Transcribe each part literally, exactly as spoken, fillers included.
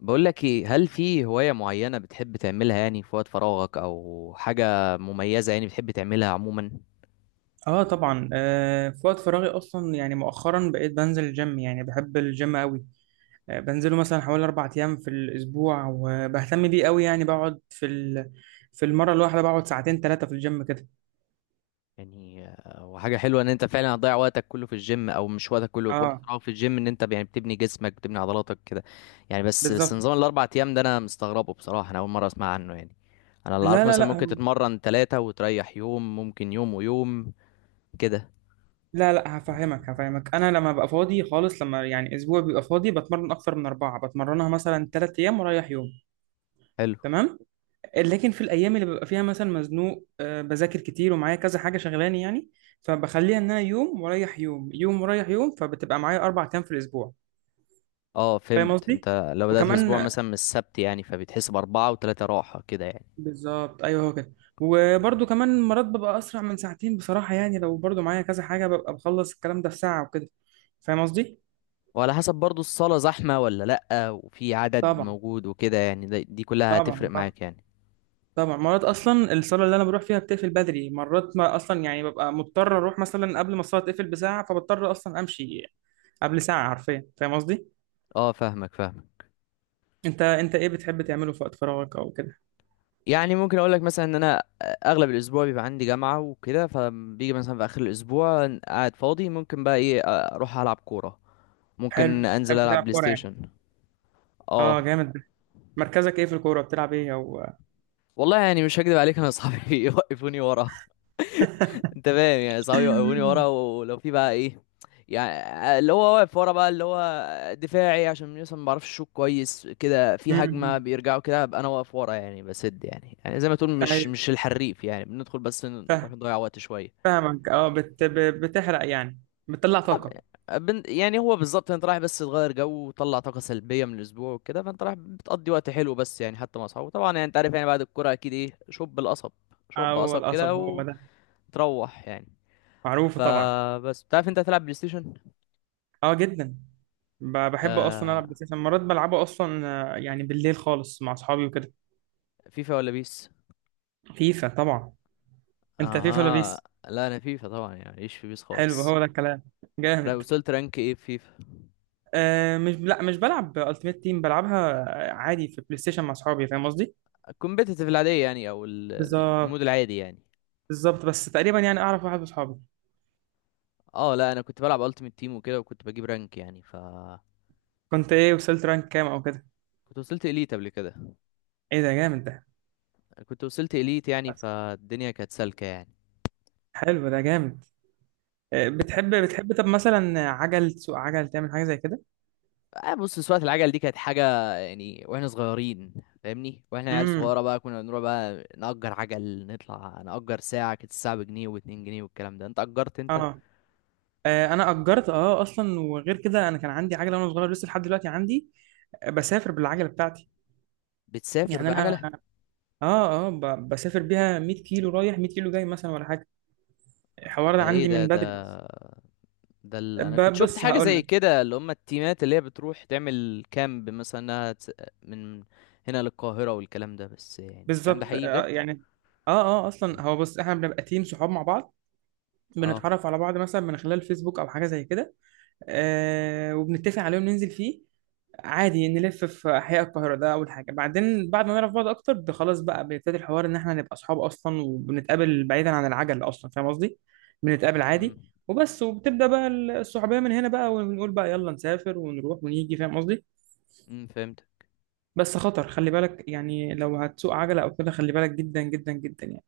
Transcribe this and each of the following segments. بقول لك ايه، هل في هواية معينة بتحب تعملها يعني في وقت فراغك او حاجة مميزة يعني بتحب تعملها عموما؟ اه طبعا، آه في وقت فراغي اصلا، يعني مؤخرا بقيت بنزل الجيم، يعني بحب الجيم قوي. آه بنزله مثلا حوالي اربع ايام في الاسبوع، وبهتم بيه قوي، يعني بقعد في ال... في المره الواحده بقعد ساعتين ثلاثه في الجيم كده. يعني آه، وحاجة حلوة ان انت فعلا هتضيع وقتك كله في الجيم، او مش وقتك كله، في وقت اه، فراغك في الجيم، ان انت يعني بتبني جسمك بتبني عضلاتك كده. يعني بس بس بالظبط. نظام الاربع ايام ده انا مستغربه بصراحة، انا اول مرة اسمع عنه يعني. انا اللي لا عارفه لا مثلا لا ممكن هو- تتمرن ثلاثة وتريح يوم، ممكن يوم ويوم كده. لا لا هفهمك هفهمك انا لما ببقى فاضي خالص، لما يعني اسبوع بيبقى فاضي بتمرن اكتر من اربعه، بتمرنها مثلا ثلاث ايام ورايح يوم. حلو. تمام. لكن في الايام اللي ببقى فيها مثلا مزنوق، آه، بذاكر كتير ومعايا كذا حاجه شغلاني يعني، فبخليها ان انا يوم ورايح يوم، يوم ورايح يوم، فبتبقى معايا اربع ايام في الاسبوع. اه فاهم فهمت، قصدي؟ انت لو بدأت وكمان، الاسبوع مثلا من السبت يعني، فبتحس باربعة وثلاثة راحة كده يعني. بالظبط، ايوه هو كده. وبرده كمان مرات ببقى اسرع من ساعتين بصراحه، يعني لو برده معايا كذا حاجه ببقى بخلص الكلام ده في ساعه وكده. فاهم قصدي؟ وعلى حسب برضو الصالة زحمة ولا لأ، وفي عدد طبعا. موجود وكده يعني، ده- دي كلها هتفرق طبعا، طبعا. معاك يعني. طبعا مرات اصلا الصلاه اللي انا بروح فيها بتقفل بدري، مرات ما اصلا يعني ببقى مضطر اروح مثلا قبل ما الصلاه تقفل بساعه، فبضطر اصلا امشي قبل ساعة حرفيا. فاهم قصدي؟ اه فاهمك فاهمك. انت انت ايه بتحب تعمله في وقت فراغك او كده؟ يعني ممكن اقول لك مثلا ان انا اغلب الاسبوع بيبقى عندي جامعة وكده، فبيجي مثلا في اخر الاسبوع قاعد فاضي، ممكن بقى ايه، اروح العب كورة، ممكن حلو، انزل بتحب العب تلعب بلاي كورة يعني. ستيشن. اه، اه. جامد. مركزك ايه في الكورة؟ بتلعب ايه او والله يعني مش هكدب عليك، انا اصحابي يوقفوني ورا. انت فاهم يعني، صحابي وقفوني ورا، ولو في بقى ايه، يعني اللي هو واقف ورا بقى، اللي هو دفاعي، عشان مثلا ما بعرفش اشوط كويس كده، في هجمه امم. بيرجعوا كده ابقى انا واقف ورا، يعني بسد، يعني يعني زي ما تقول مش ايوه، مش الحريف يعني، بندخل بس نروح فاهم. نضيع وقت شويه. فاهمك. اه بت... ب- بتحرق يعني، بتطلع طاقة. اه، بن- يعني هو بالظبط، انت رايح بس تغير جو وتطلع طاقه سلبيه من الاسبوع وكده، فانت رايح بتقضي وقت حلو، بس يعني حتى مع اصحابه طبعا، يعني انت عارف، يعني بعد الكوره اكيد ايه، شوب القصب. شوب هو قصب القصب كده هو ده، وتروح يعني. معروف طبعا. فبس بتعرف انت هتلعب بلاي ستيشن. اه، جدا. ب- بحب اصلا آه العب بلاي ستيشن، مرات بلعبه اصلا. آه، يعني بالليل خالص مع اصحابي وكده. فيفا ولا بيس؟ فيفا طبعا. انت فيفا ولا اها. بيس؟ لا انا فيفا طبعا يعني، ايش في بيس حلو، خالص. هو ده الكلام. لا، جامد. وصلت رانك ايه في فيفا؟ آه مش لا مش بلعب التيمت تيم، بلعبها عادي في بلاي ستيشن مع اصحابي. فاهم قصدي؟ الكومبيتيتيف العاديه يعني، او ال- ال- المود بالظبط، العادي يعني. بالظبط. بس تقريبا يعني اعرف واحد من اصحابي. اه لا انا كنت بلعب التيمت تيم وكده، وكنت بجيب رانك يعني، ف كنت ايه؟ وصلت رانك كام او كده؟ كنت وصلت اليت قبل كده. ايه ده، جامد ده. كنت وصلت اليت يعني، فالدنيا كانت سالكه يعني. حلو ده، جامد. آه بتحب، بتحب طب مثلا عجل، تسوق عجل، تعمل حاجه زي كده؟ آه بص، سواقة العجل دي كانت حاجة، يعني واحنا صغيرين. فاهمني، واحنا عيال امم صغيرة بقى كنا بنروح بقى نأجر عجل، نطلع نأجر ساعة، كانت الساعة بجنيه واتنين جنيه والكلام ده، انت أجرت انت؟ اه. آه، انا اجرت، اه اصلا، وغير كده انا كان عندي عجله وانا صغير، لسه لحد دلوقتي عندي. آه، بسافر بالعجله بتاعتي. بتسافر يعني انا، بعجلة؟ اه، اه ب- بسافر بيها مية كيلو رايح مائة كيلو جاي مثلا ولا حاجه. الحوار ده ده ايه عندي ده من بدري. ده ده ال... انا كنت ب- شفت بص حاجه هقول زي لك. كده، اللي هم التيمات اللي هي بتروح تعمل كامب، مثلا انها تس- من هنا للقاهره والكلام ده، بس يعني الكلام ده بالظبط. آه، حقيقي بجد. آه، يعني اه اه اصلا هو، بص، احنا بنبقى تيم صحاب مع بعض، اه. بنتعرف على بعض مثلا من خلال فيسبوك او حاجه زي كده. آه وبنتفق عليهم ننزل فيه، عادي نلف في احياء القاهره. ده اول حاجه، بعدين بعد ما نعرف بعض اكتر ب- خلاص بقى بيبتدي الحوار ان احنا نبقى اصحاب اصلا، وبنتقابل بعيدا عن العجل اصلا. فاهم قصدي؟ بنتقابل عادي، امم. وبس. وبتبدا بقى الصحوبيه من هنا بقى، ونقول بقى يلا نسافر ونروح ونيجي. فاهم قصدي؟ امم فهمت. بس خطر، خلي بالك يعني لو هتسوق عجلة أو كده خلي بالك جدا جدا جدا يعني.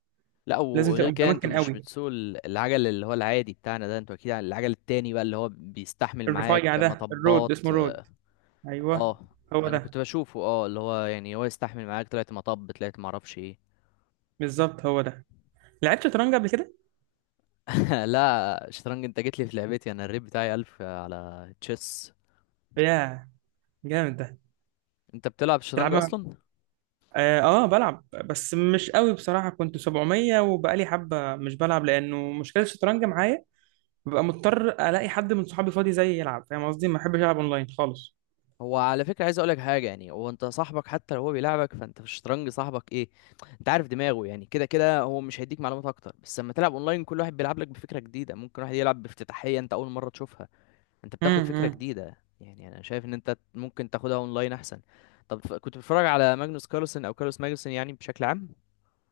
لا لازم وغير تبقى كده، انتوا متمكن مش قوي. بتسوقوا ال- العجل اللي هو العادي بتاعنا ده، انتوا اكيد على العجل التاني بقى، اللي هو بيستحمل الرفيع معاك ده الرود، مطبات. اسمه رود. أيوه، اه هو انا ده، كنت بشوفه، اه اللي هو يعني هو يستحمل معاك، طلعت مطب طلعت معرفش ايه. بالظبط، هو ده. لعبت شطرنج قبل كده؟ لا شطرنج؟ انت جيت لي في لعبتي، انا الريت بتاعي ألف على تشيس. ياه، جامد ده. انت بتلعب شطرنج تلعب؟ اصلا؟ آه، آه، بلعب بس مش قوي بصراحة. كنت سبعمية وبقالي حبة مش بلعب، لأنه مشكلة الشطرنج معايا ببقى مضطر ألاقي حد من صحابي فاضي زيي يلعب. فاهم قصدي؟ ما بحبش ألعب أونلاين خالص. هو على فكره عايز اقولك حاجه، يعني هو انت صاحبك حتى لو هو بيلعبك، فانت في الشطرنج صاحبك ايه، انت عارف دماغه، يعني كده كده هو مش هيديك معلومات اكتر، بس لما تلعب اونلاين كل واحد بيلعب لك بفكره جديده، ممكن واحد يلعب بافتتاحيه انت اول مره تشوفها، انت بتاخد فكره امم جديده. يعني انا شايف ان انت ممكن تاخدها اونلاين احسن. طب ف- كنت بتتفرج على ماجنوس كارلسن او كارلوس ماجنوسن يعني بشكل عام؟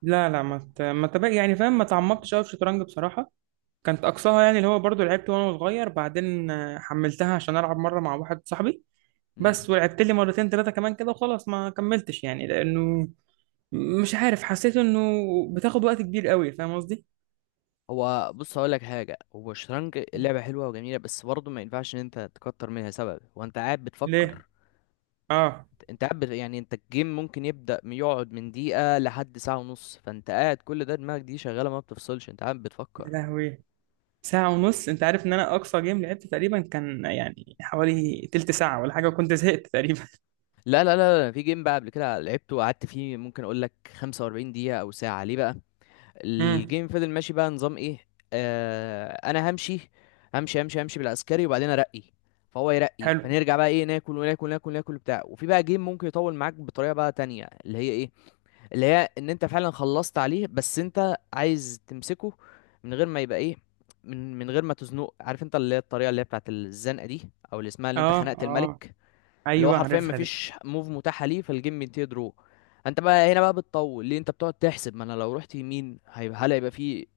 لا، لا، ما ت... ما تبقى يعني فاهم، ما تعمقتش قوي في الشطرنج بصراحة. كانت اقصاها يعني اللي هو برضو لعبت وانا صغير، بعدين آه، حملتها عشان العب مره مع واحد صاحبي، امم. بس ولعبت لي مرتين ثلاثه كمان كده وخلاص، ما كملتش يعني، لانه مش عارف، حسيت انه بتاخد وقت كبير قوي. فاهم قصدي؟ هو بص هقول لك حاجه، هو الشطرنج لعبه حلوه وجميله، بس برضه ما ينفعش ان انت تكتر منها، سبب وانت قاعد ليه؟ بتفكر، اه. انت قاعد بت- يعني انت الجيم ممكن يبدأ من- يقعد من دقيقة لحد ساعة ونص، فانت قاعد كل ده دماغك دي شغالة، ما بتفصلش، انت قاعد بتفكر. يا لهوي، ساعه ونص. انت عارف ان انا اقصى جيم لعبت تقريبا كان يعني حوالي تلت ساعه ولا حاجه، وكنت زهقت تقريبا. لا لا لا لا، في جيم بقى قبل كده لعبته وقعدت فيه ممكن اقول لك خمسة وأربعين دقيقة او ساعة، ليه بقى؟ امم الجيم فضل ماشي بقى نظام ايه، آه انا همشي، همشي همشي همشي بالعسكري وبعدين ارقي، فهو يرقي حلو. فنرجع بقى ايه، ناكل وناكل ناكل ناكل بتاع، وفي بقى جيم ممكن يطول معاك بطريقة بقى تانية، اللي هي ايه، اللي هي ان انت فعلا خلصت عليه بس انت عايز تمسكه، من غير ما يبقى ايه، من من غير ما تزنقه، عارف انت اللي هي الطريقه اللي هي بتاعت الزنقه دي، او اللي اسمها اللي انت اه، خنقت اه، الملك، اللي هو ايوه، حرفيا عارفها دي. مفيش موف متاحه ليه، فالجيم بينتهي درو. انت بقى هنا بقى بتطول ليه، انت بتقعد تحسب، ما انا لو رحت يمين هيبقى، هل هيبقى في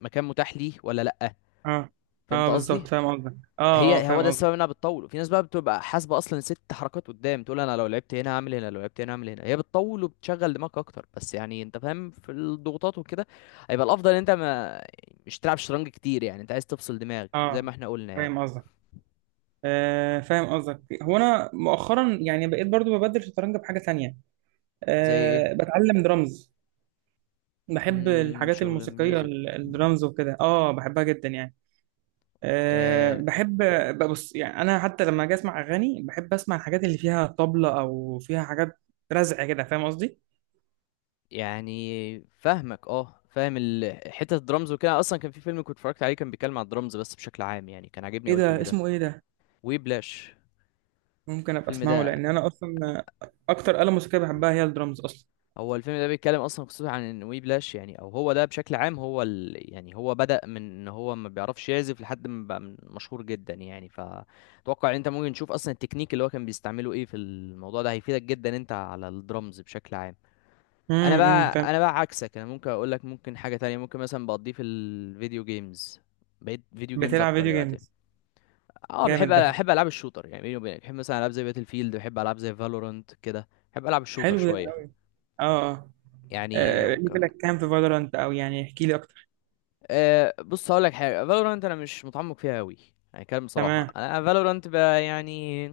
مكان متاح ليه ولا لا. اه، فهمت اه، بالظبط، قصدي. فاهم قصدك. اه، اه، هي هو ده فاهم قصدك. السبب انها بتطول، وفي ناس بقى بتبقى حاسبه اصلا ست حركات قدام، تقول انا لو لعبت هنا هعمل هنا، لو لعبت هنا هعمل هنا، هي بتطول وبتشغل دماغك اكتر، بس يعني انت فاهم في الضغوطات وكده، هيبقى الافضل ان انت ما مش تلعب شطرنج كتير، يعني انت عايز تفصل دماغك زي ما اه، احنا قلنا يعني. فاهم قصدك. آه، فاهم قصدك. هو انا مؤخرا يعني بقيت برضو ببدل شطرنج بحاجه تانية. زي ايه؟ أه، بتعلم درامز. بحب امم الحاجات شغل الموسيقيه، الميوزك. ال- الدرامز وكده، اه بحبها جدا يعني. أه، آه. بحب. ببص يعني انا حتى لما اجي اسمع اغاني بحب اسمع الحاجات اللي فيها طبلة، او فيها حاجات رزع كده. فاهم قصدي؟ يعني فاهمك، اه فاهم ال- حته الدرامز وكده، اصلا كان في فيلم كنت اتفرجت عليه كان بيتكلم عن الدرامز، بس بشكل عام يعني كان عاجبني ايه اول ده؟ الفيلم ده. اسمه ايه ده؟ وبلاش. ممكن ابقى الفيلم اسمعه، ده، لان انا اصلا اكتر آلة موسيقيه بحبها هي الدرامز اصلا. هو الفيلم ده بيتكلم اصلا قصته عن ان، وي بلاش يعني، او هو ده بشكل عام، هو ال... يعني هو بدأ من ان هو ما بيعرفش يعزف لحد ما بقى من- مشهور جدا يعني، فتوقع ان انت ممكن تشوف اصلا التكنيك اللي هو كان بيستعمله ايه في الموضوع ده، هيفيدك جدا انت على الدرمز بشكل عام. انا امم أمم، بقى فاهم. انا بقى عكسك، انا ممكن اقول لك ممكن حاجة تانية، ممكن مثلا بقضيه في الفيديو جيمز، بقيت فيديو جيمز بتلعب اكتر فيديو يا وقتي. جيمز؟ اه بحب جامد ده. بحب العاب الشوتر، يعني بيني وبينك بحب مثلا العاب زي باتل فيلد، بحب العاب زي فالورانت كده، بحب العب الشوتر حلو ده. شوية. اه. آه. يعني آه، وكان، ليفلك كام في فالورانت؟ او يعني احكي لي اكتر. أه بص هقول لك حاجه، فالورانت انا مش متعمق فيها قوي، يعني كلام بصراحه، تمام. انا فالورانت بقى يعني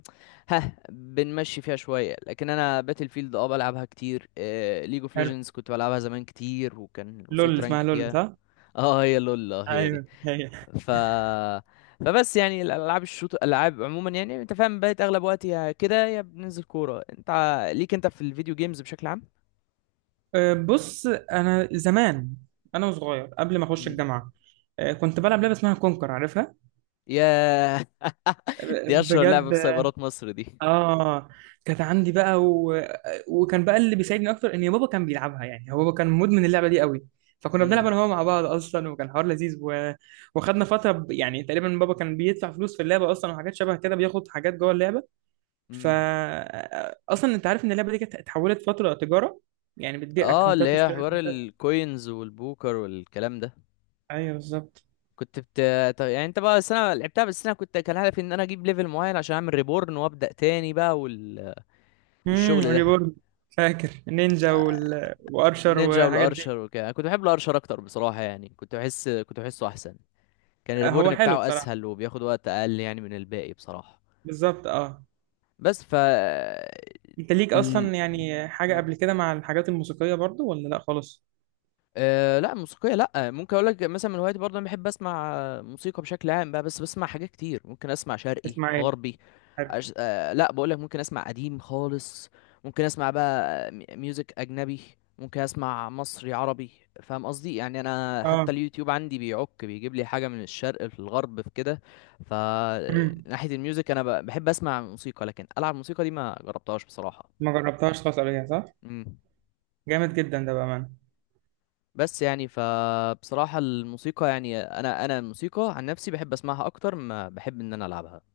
ها بنمشي فيها شويه، لكن انا باتل فيلد اه بلعبها كتير، أه ليج اوف حلو. ليجندز كنت بلعبها زمان كتير، وكان لول وصلت رانك اسمها، لول، فيها. صح؟ اه هي لول، اه هي دي. ايوه هي. ف فبس يعني الالعاب الشوت الالعاب عموما، يعني انت فاهم بقيت اغلب وقتي يا كده يا بننزل كوره، انت ع- ليك انت في الفيديو جيمز بشكل عام؟ آه، بص، انا زمان، انا وصغير قبل ما اخش مم. الجامعه، آه، كنت بلعب لعبه اسمها كونكر. عارفها؟ يا آه، دي اشهر بجد. لعبه في سايبرات مصر دي. اه، كانت عندي بقى و... وكان بقى اللي بيساعدني اكتر ان بابا كان بيلعبها، يعني هو بابا كان مدمن اللعبه دي قوي، فكنا بنلعب مم. انا وهو مع بعض اصلا، وكان حوار لذيذ و... وخدنا فتره ب... يعني تقريبا بابا كان بيدفع فلوس في اللعبه اصلا، وحاجات شبه كده، بياخد حاجات جوه اللعبه. فا امم. اصلا انت عارف ان اللعبه دي كانت اتحولت فتره تجاره، يعني بتبيع اه اللي اكونتات هي واشتري حوار اكونتات. الكوينز والبوكر والكلام ده. ايوه، بالظبط. كنت بت... طب يعني انت بقى، بس انا لعبتها بس انا كنت كان هدفي ان انا اجيب ليفل معين عشان اعمل ريبورن وابدا تاني بقى، وال... امم والشغل ده. ريبورن. فاكر نينجا آه، وال... وارشر النينجا والحاجات والارشر دي؟ وكده، انا كنت بحب الارشر اكتر بصراحه، يعني كنت بحس كنت بحسه احسن، كان هو الريبورن حلو بتاعه بصراحه. اسهل وبياخد وقت اقل يعني من الباقي بصراحه. بالظبط، اه. بس ف انت ليك ال... اصلا يعني حاجه قبل كده مع الحاجات الموسيقيه برضو ولا لا خالص؟ أه لا موسيقية، لا ممكن اقول لك مثلا من هوايتي برضه، انا بحب اسمع آه، موسيقى بشكل عام بقى، بس بسمع حاجات كتير، ممكن اسمع شرقي اسمع ايه؟ غربي، حلو. أش... أه لا بقول لك، ممكن اسمع قديم خالص، ممكن اسمع بقى مي- ميوزك اجنبي، ممكن اسمع مصري عربي. فاهم قصدي، يعني انا اه. حتى اليوتيوب عندي بيعك بيجيب لي حاجة من الشرق في الغرب في كده. ف امم ناحية الميوزك انا ب- بحب اسمع موسيقى، لكن العب موسيقى دي ما جربتهاش بصراحة. ما جربتهاش خالص قبل كده، صح؟ إمم. جامد جدا ده بامانه. بس يعني فبصراحة الموسيقى، يعني انا انا الموسيقى عن نفسي بحب اسمعها اكتر ما بحب ان انا العبها.